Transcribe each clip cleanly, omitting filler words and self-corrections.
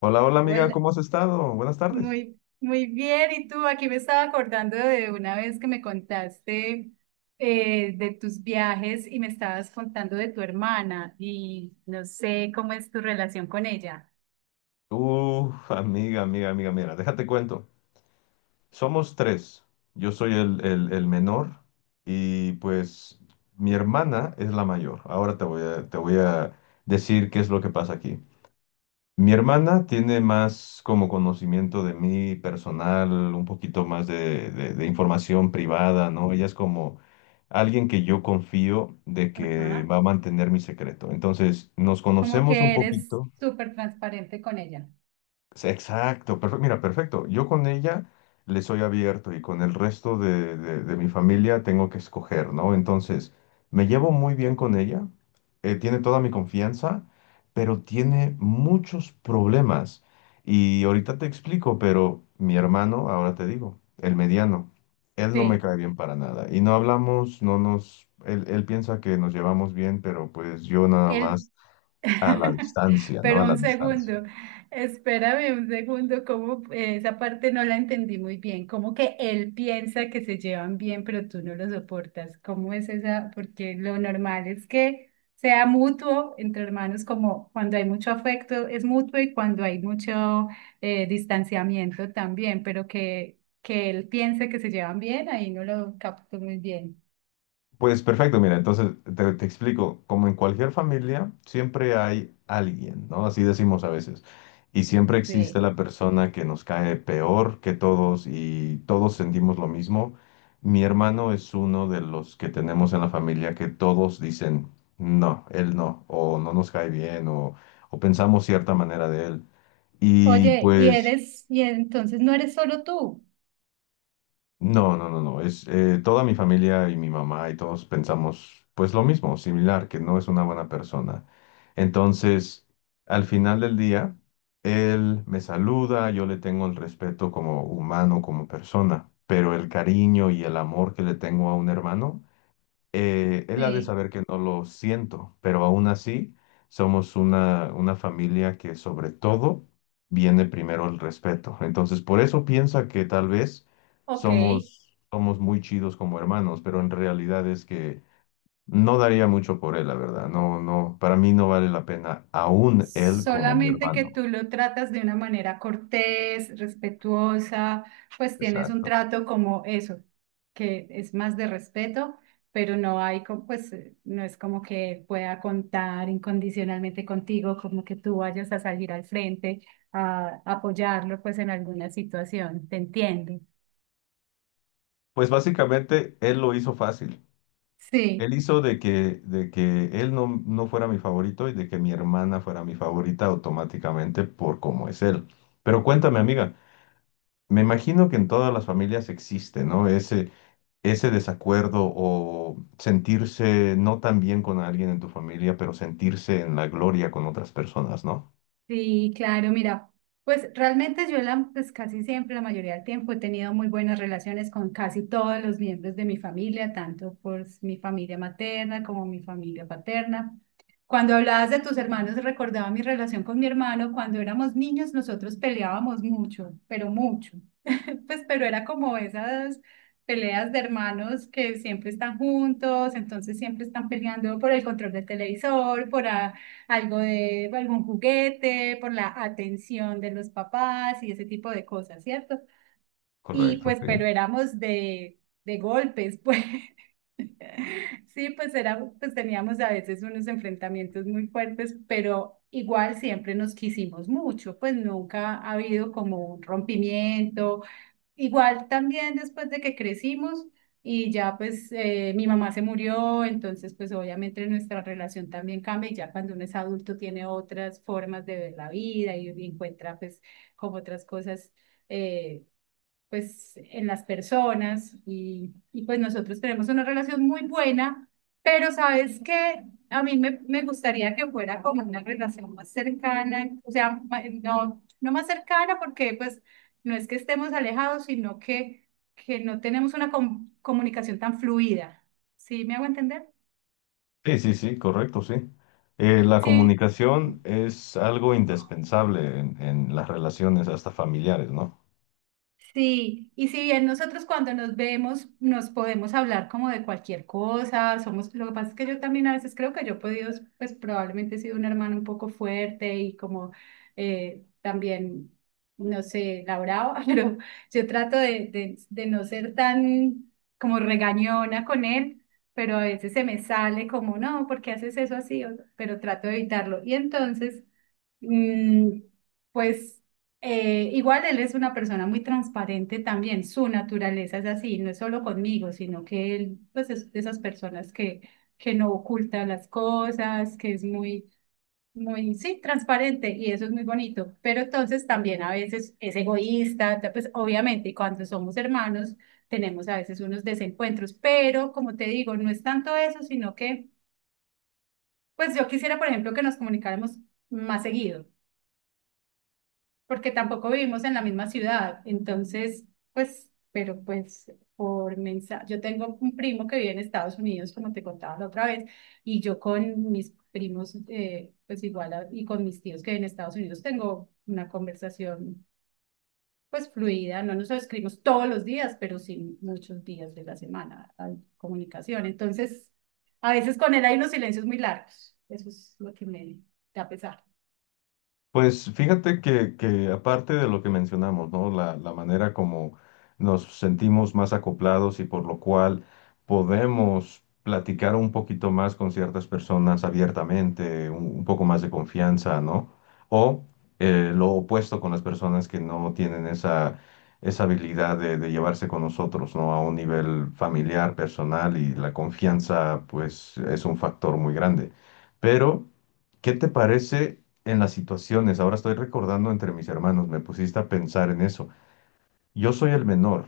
Hola, hola amiga, Hola, ¿cómo has estado? Buenas tardes. muy bien. ¿Y tú? Aquí me estaba acordando de una vez que me contaste de tus viajes y me estabas contando de tu hermana y no sé cómo es tu relación con ella. Uf, amiga, amiga, amiga, mira, déjate cuento. Somos tres. Yo soy el menor y pues mi hermana es la mayor. Ahora te voy a decir qué es lo que pasa aquí. Mi hermana tiene más como conocimiento de mí personal, un poquito más de información privada, ¿no? Ella es como alguien que yo confío de que Ajá. va a mantener mi secreto. Entonces, nos Como conocemos un que eres poquito. súper transparente con ella. Sí, exacto, perfecto. Mira, perfecto. Yo con ella le soy abierto y con el resto de mi familia tengo que escoger, ¿no? Entonces, me llevo muy bien con ella, tiene toda mi confianza, pero tiene muchos problemas. Y ahorita te explico, pero mi hermano, ahora te digo, el mediano, él no me Sí. cae bien para nada. Y no hablamos, no nos, él piensa que nos llevamos bien, pero pues yo nada El más a la distancia, ¿no? Pero A la un distancia. segundo, espérame un segundo, como esa parte no la entendí muy bien, como que él piensa que se llevan bien, pero tú no lo soportas, ¿cómo es esa? Porque lo normal es que sea mutuo entre hermanos, como cuando hay mucho afecto es mutuo y cuando hay mucho distanciamiento también, pero que él piense que se llevan bien, ahí no lo capto muy bien. Pues perfecto, mira, entonces te explico, como en cualquier familia, siempre hay alguien, ¿no? Así decimos a veces. Y siempre existe Sí. la persona que nos cae peor que todos y todos sentimos lo mismo. Mi hermano es uno de los que tenemos en la familia que todos dicen, no, él no, o no nos cae bien, o pensamos cierta manera de él. Y Oye, pues. Y entonces no eres solo tú. No, no, no, no. Es toda mi familia y mi mamá y todos pensamos pues lo mismo, similar, que no es una buena persona. Entonces, al final del día, él me saluda, yo le tengo el respeto como humano, como persona, pero el cariño y el amor que le tengo a un hermano, él ha de Sí. saber que no lo siento, pero aún así somos una familia que sobre todo viene primero el respeto. Entonces, por eso piensa que tal vez Ok, somos muy chidos como hermanos, pero en realidad es que no daría mucho por él, la verdad. No, no, para mí no vale la pena aún él como mi solamente que hermano. tú lo tratas de una manera cortés, respetuosa, pues tienes un Exacto. trato como eso, que es más de respeto, pero pues no es como que pueda contar incondicionalmente contigo, como que tú vayas a salir al frente a apoyarlo pues en alguna situación, te entiendo. Pues básicamente él lo hizo fácil. Él Sí. hizo de que él no fuera mi favorito y de que mi hermana fuera mi favorita automáticamente por cómo es él. Pero cuéntame, amiga, me imagino que en todas las familias existe, ¿no? Ese desacuerdo o sentirse no tan bien con alguien en tu familia, pero sentirse en la gloria con otras personas, ¿no? Sí, claro, mira, pues realmente pues casi siempre, la mayoría del tiempo he tenido muy buenas relaciones con casi todos los miembros de mi familia, tanto por mi familia materna como mi familia paterna. Cuando hablabas de tus hermanos, recordaba mi relación con mi hermano. Cuando éramos niños, nosotros peleábamos mucho, pero mucho pues, pero era como esas peleas de hermanos que siempre están juntos, entonces siempre están peleando por el control del televisor, por algo de algún juguete, por la atención de los papás y ese tipo de cosas, ¿cierto? Y Correcto, pues, sí. pero de golpes, pues. Sí, pues era, pues teníamos a veces unos enfrentamientos muy fuertes, pero igual siempre nos quisimos mucho, pues nunca ha habido como un rompimiento. Igual también después de que crecimos y ya pues mi mamá se murió, entonces pues obviamente nuestra relación también cambia y ya cuando uno es adulto tiene otras formas de ver la vida y encuentra pues como otras cosas eh, pues en las personas y pues nosotros tenemos una relación muy buena, pero sabes que me gustaría que fuera como una relación más cercana, o sea, no, no más cercana porque pues no es que estemos alejados, sino que no tenemos una comunicación tan fluida. ¿Sí me hago entender? Sí, sí, sí, correcto, sí. La Sí, comunicación es algo indispensable en las relaciones hasta familiares, ¿no? sí, y si bien nosotros cuando nos vemos nos podemos hablar como de cualquier cosa, somos, lo que pasa es que yo también a veces creo que pues probablemente he sido un hermano un poco fuerte y como también, no sé, la brava, pero yo trato de no ser tan como regañona con él, pero a veces se me sale como, no, ¿por qué haces eso así? O- Pero trato de evitarlo. Y entonces... Mm, pues igual él es una persona muy transparente también, su naturaleza es así, no es solo conmigo, sino que él pues es de esas personas que no oculta las cosas, que es sí, transparente y eso es muy bonito, pero entonces también a veces es egoísta, pues obviamente y cuando somos hermanos tenemos a veces unos desencuentros, pero como te digo, no es tanto eso, sino que pues yo quisiera, por ejemplo, que nos comunicáramos más seguido porque tampoco vivimos en la misma ciudad. Entonces, pues, pero pues por mensaje, yo tengo un primo que vive en Estados Unidos, como te contaba la otra vez, y yo con mis primos, pues igual, y con mis tíos que en Estados Unidos tengo una conversación pues fluida, no nos escribimos todos los días, pero sí muchos días de la semana hay comunicación. Entonces, a veces con él hay unos silencios muy largos. Eso es lo que me da pesar. Pues fíjate que aparte de lo que mencionamos, ¿no? La manera como nos sentimos más acoplados y por lo cual podemos platicar un poquito más con ciertas personas abiertamente, un poco más de confianza, ¿no? O lo opuesto con las personas que no tienen esa, esa habilidad de llevarse con nosotros, ¿no? A un nivel familiar, personal y la confianza, pues, es un factor muy grande. Pero, ¿qué te parece? En las situaciones. Ahora estoy recordando entre mis hermanos, me pusiste a pensar en eso. Yo soy el menor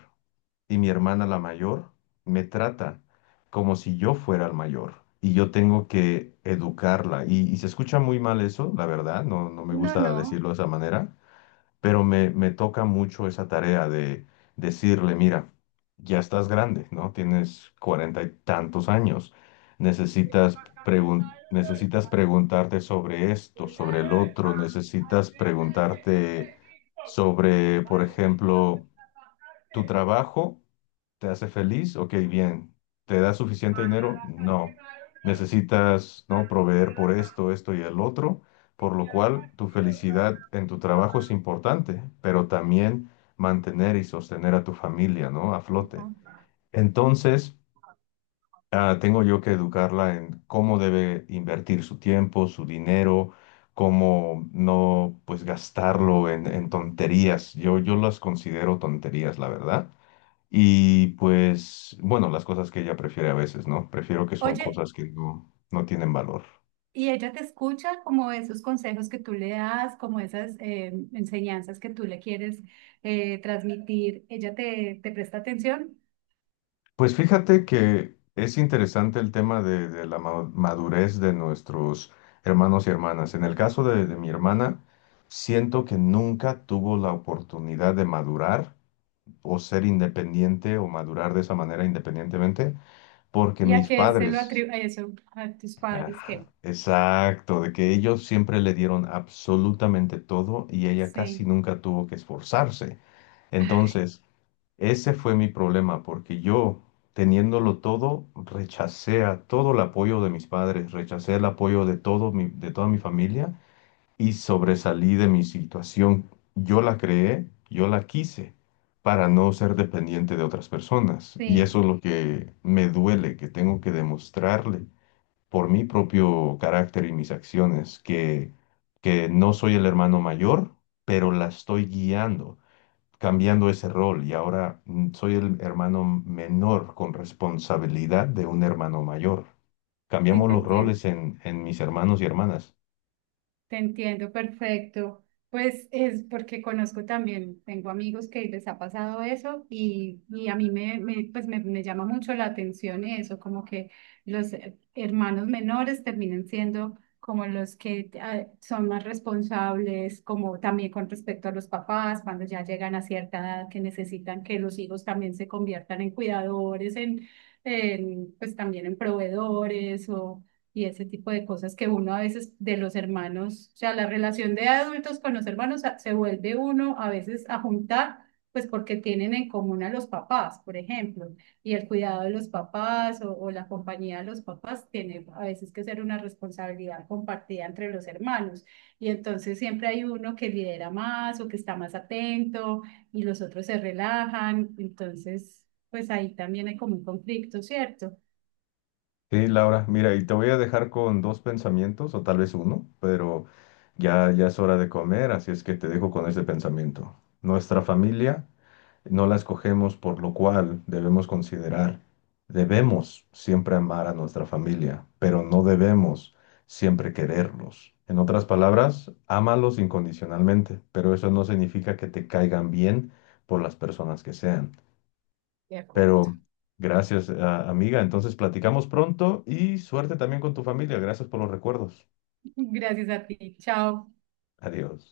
y mi hermana la mayor me trata como si yo fuera el mayor y yo tengo que educarla. Y se escucha muy mal eso, la verdad, no, no me No, gusta no. decirlo de esa manera, pero me toca mucho esa tarea de decirle, mira, ya estás grande, ¿no? Tienes cuarenta y tantos años, necesitas necesitas preguntarte sobre esto, sobre el otro, necesitas preguntarte sobre, por ejemplo, tu trabajo. ¿Te hace feliz? Ok, bien. ¿Te da suficiente dinero? No. Necesitas, ¿no? proveer por esto, esto y el otro, por lo cual tu felicidad en tu trabajo es importante, pero también mantener y sostener a tu familia, ¿no? A flote. Ajá. Entonces, ah, tengo yo que educarla en cómo debe invertir su tiempo, su dinero, cómo no, pues, gastarlo en tonterías. Yo las considero tonterías, la verdad y pues, bueno, las cosas que ella prefiere a veces, ¿no? Prefiero que son Oye, cosas que no tienen valor. y ella te escucha como esos consejos que tú le das, como esas enseñanzas que tú le quieres transmitir. Ella te presta atención Pues fíjate que es interesante el tema de la madurez de nuestros hermanos y hermanas. En el caso de mi hermana, siento que nunca tuvo la oportunidad de madurar o ser independiente o madurar de esa manera independientemente, porque y a mis qué se lo padres. atribuye eso a tus padres Ajá, que exacto, de que ellos siempre le dieron absolutamente todo y ella casi sí, nunca tuvo que esforzarse. ay, Entonces, ese fue mi problema, porque yo, teniéndolo todo, rechacé a todo el apoyo de mis padres, rechacé el apoyo de de toda mi familia y sobresalí de mi situación. Yo la creé, yo la quise para no ser dependiente de otras personas. Y sí, eso es lo que me duele, que tengo que demostrarle por mi propio carácter y mis acciones, que no soy el hermano mayor, pero la estoy guiando, cambiando ese rol y ahora soy el hermano menor con responsabilidad de un hermano mayor. sí Cambiamos te los entiendo. roles en mis hermanos y hermanas. Te entiendo, perfecto. Pues es porque conozco también, tengo amigos que les ha pasado eso y a mí me, me, pues me llama mucho la atención eso, como que los hermanos menores terminen siendo como los que son más responsables, como también con respecto a los papás, cuando ya llegan a cierta edad que necesitan que los hijos también se conviertan en cuidadores, en, pues también en proveedores o y ese tipo de cosas que uno a veces de los hermanos, o sea, la relación de adultos con los hermanos se vuelve uno a veces a juntar, pues porque tienen en común a los papás, por ejemplo, y el cuidado de los papás o la compañía de los papás tiene a veces que ser una responsabilidad compartida entre los hermanos. Y entonces siempre hay uno que lidera más o que está más atento y los otros se relajan, entonces, pues ahí también hay como un conflicto, ¿cierto? Sí, Laura, mira, y te voy a dejar con dos pensamientos, o tal vez uno, pero ya, ya es hora de comer, así es que te dejo con ese pensamiento. Nuestra familia no la escogemos, por lo cual debemos considerar, debemos siempre amar a nuestra familia, pero no debemos siempre quererlos. En otras palabras, ámalos incondicionalmente, pero eso no significa que te caigan bien por las personas que sean. De Pero acuerdo. gracias, amiga. Entonces platicamos pronto y suerte también con tu familia. Gracias por los recuerdos. Gracias a ti. Chao. Adiós.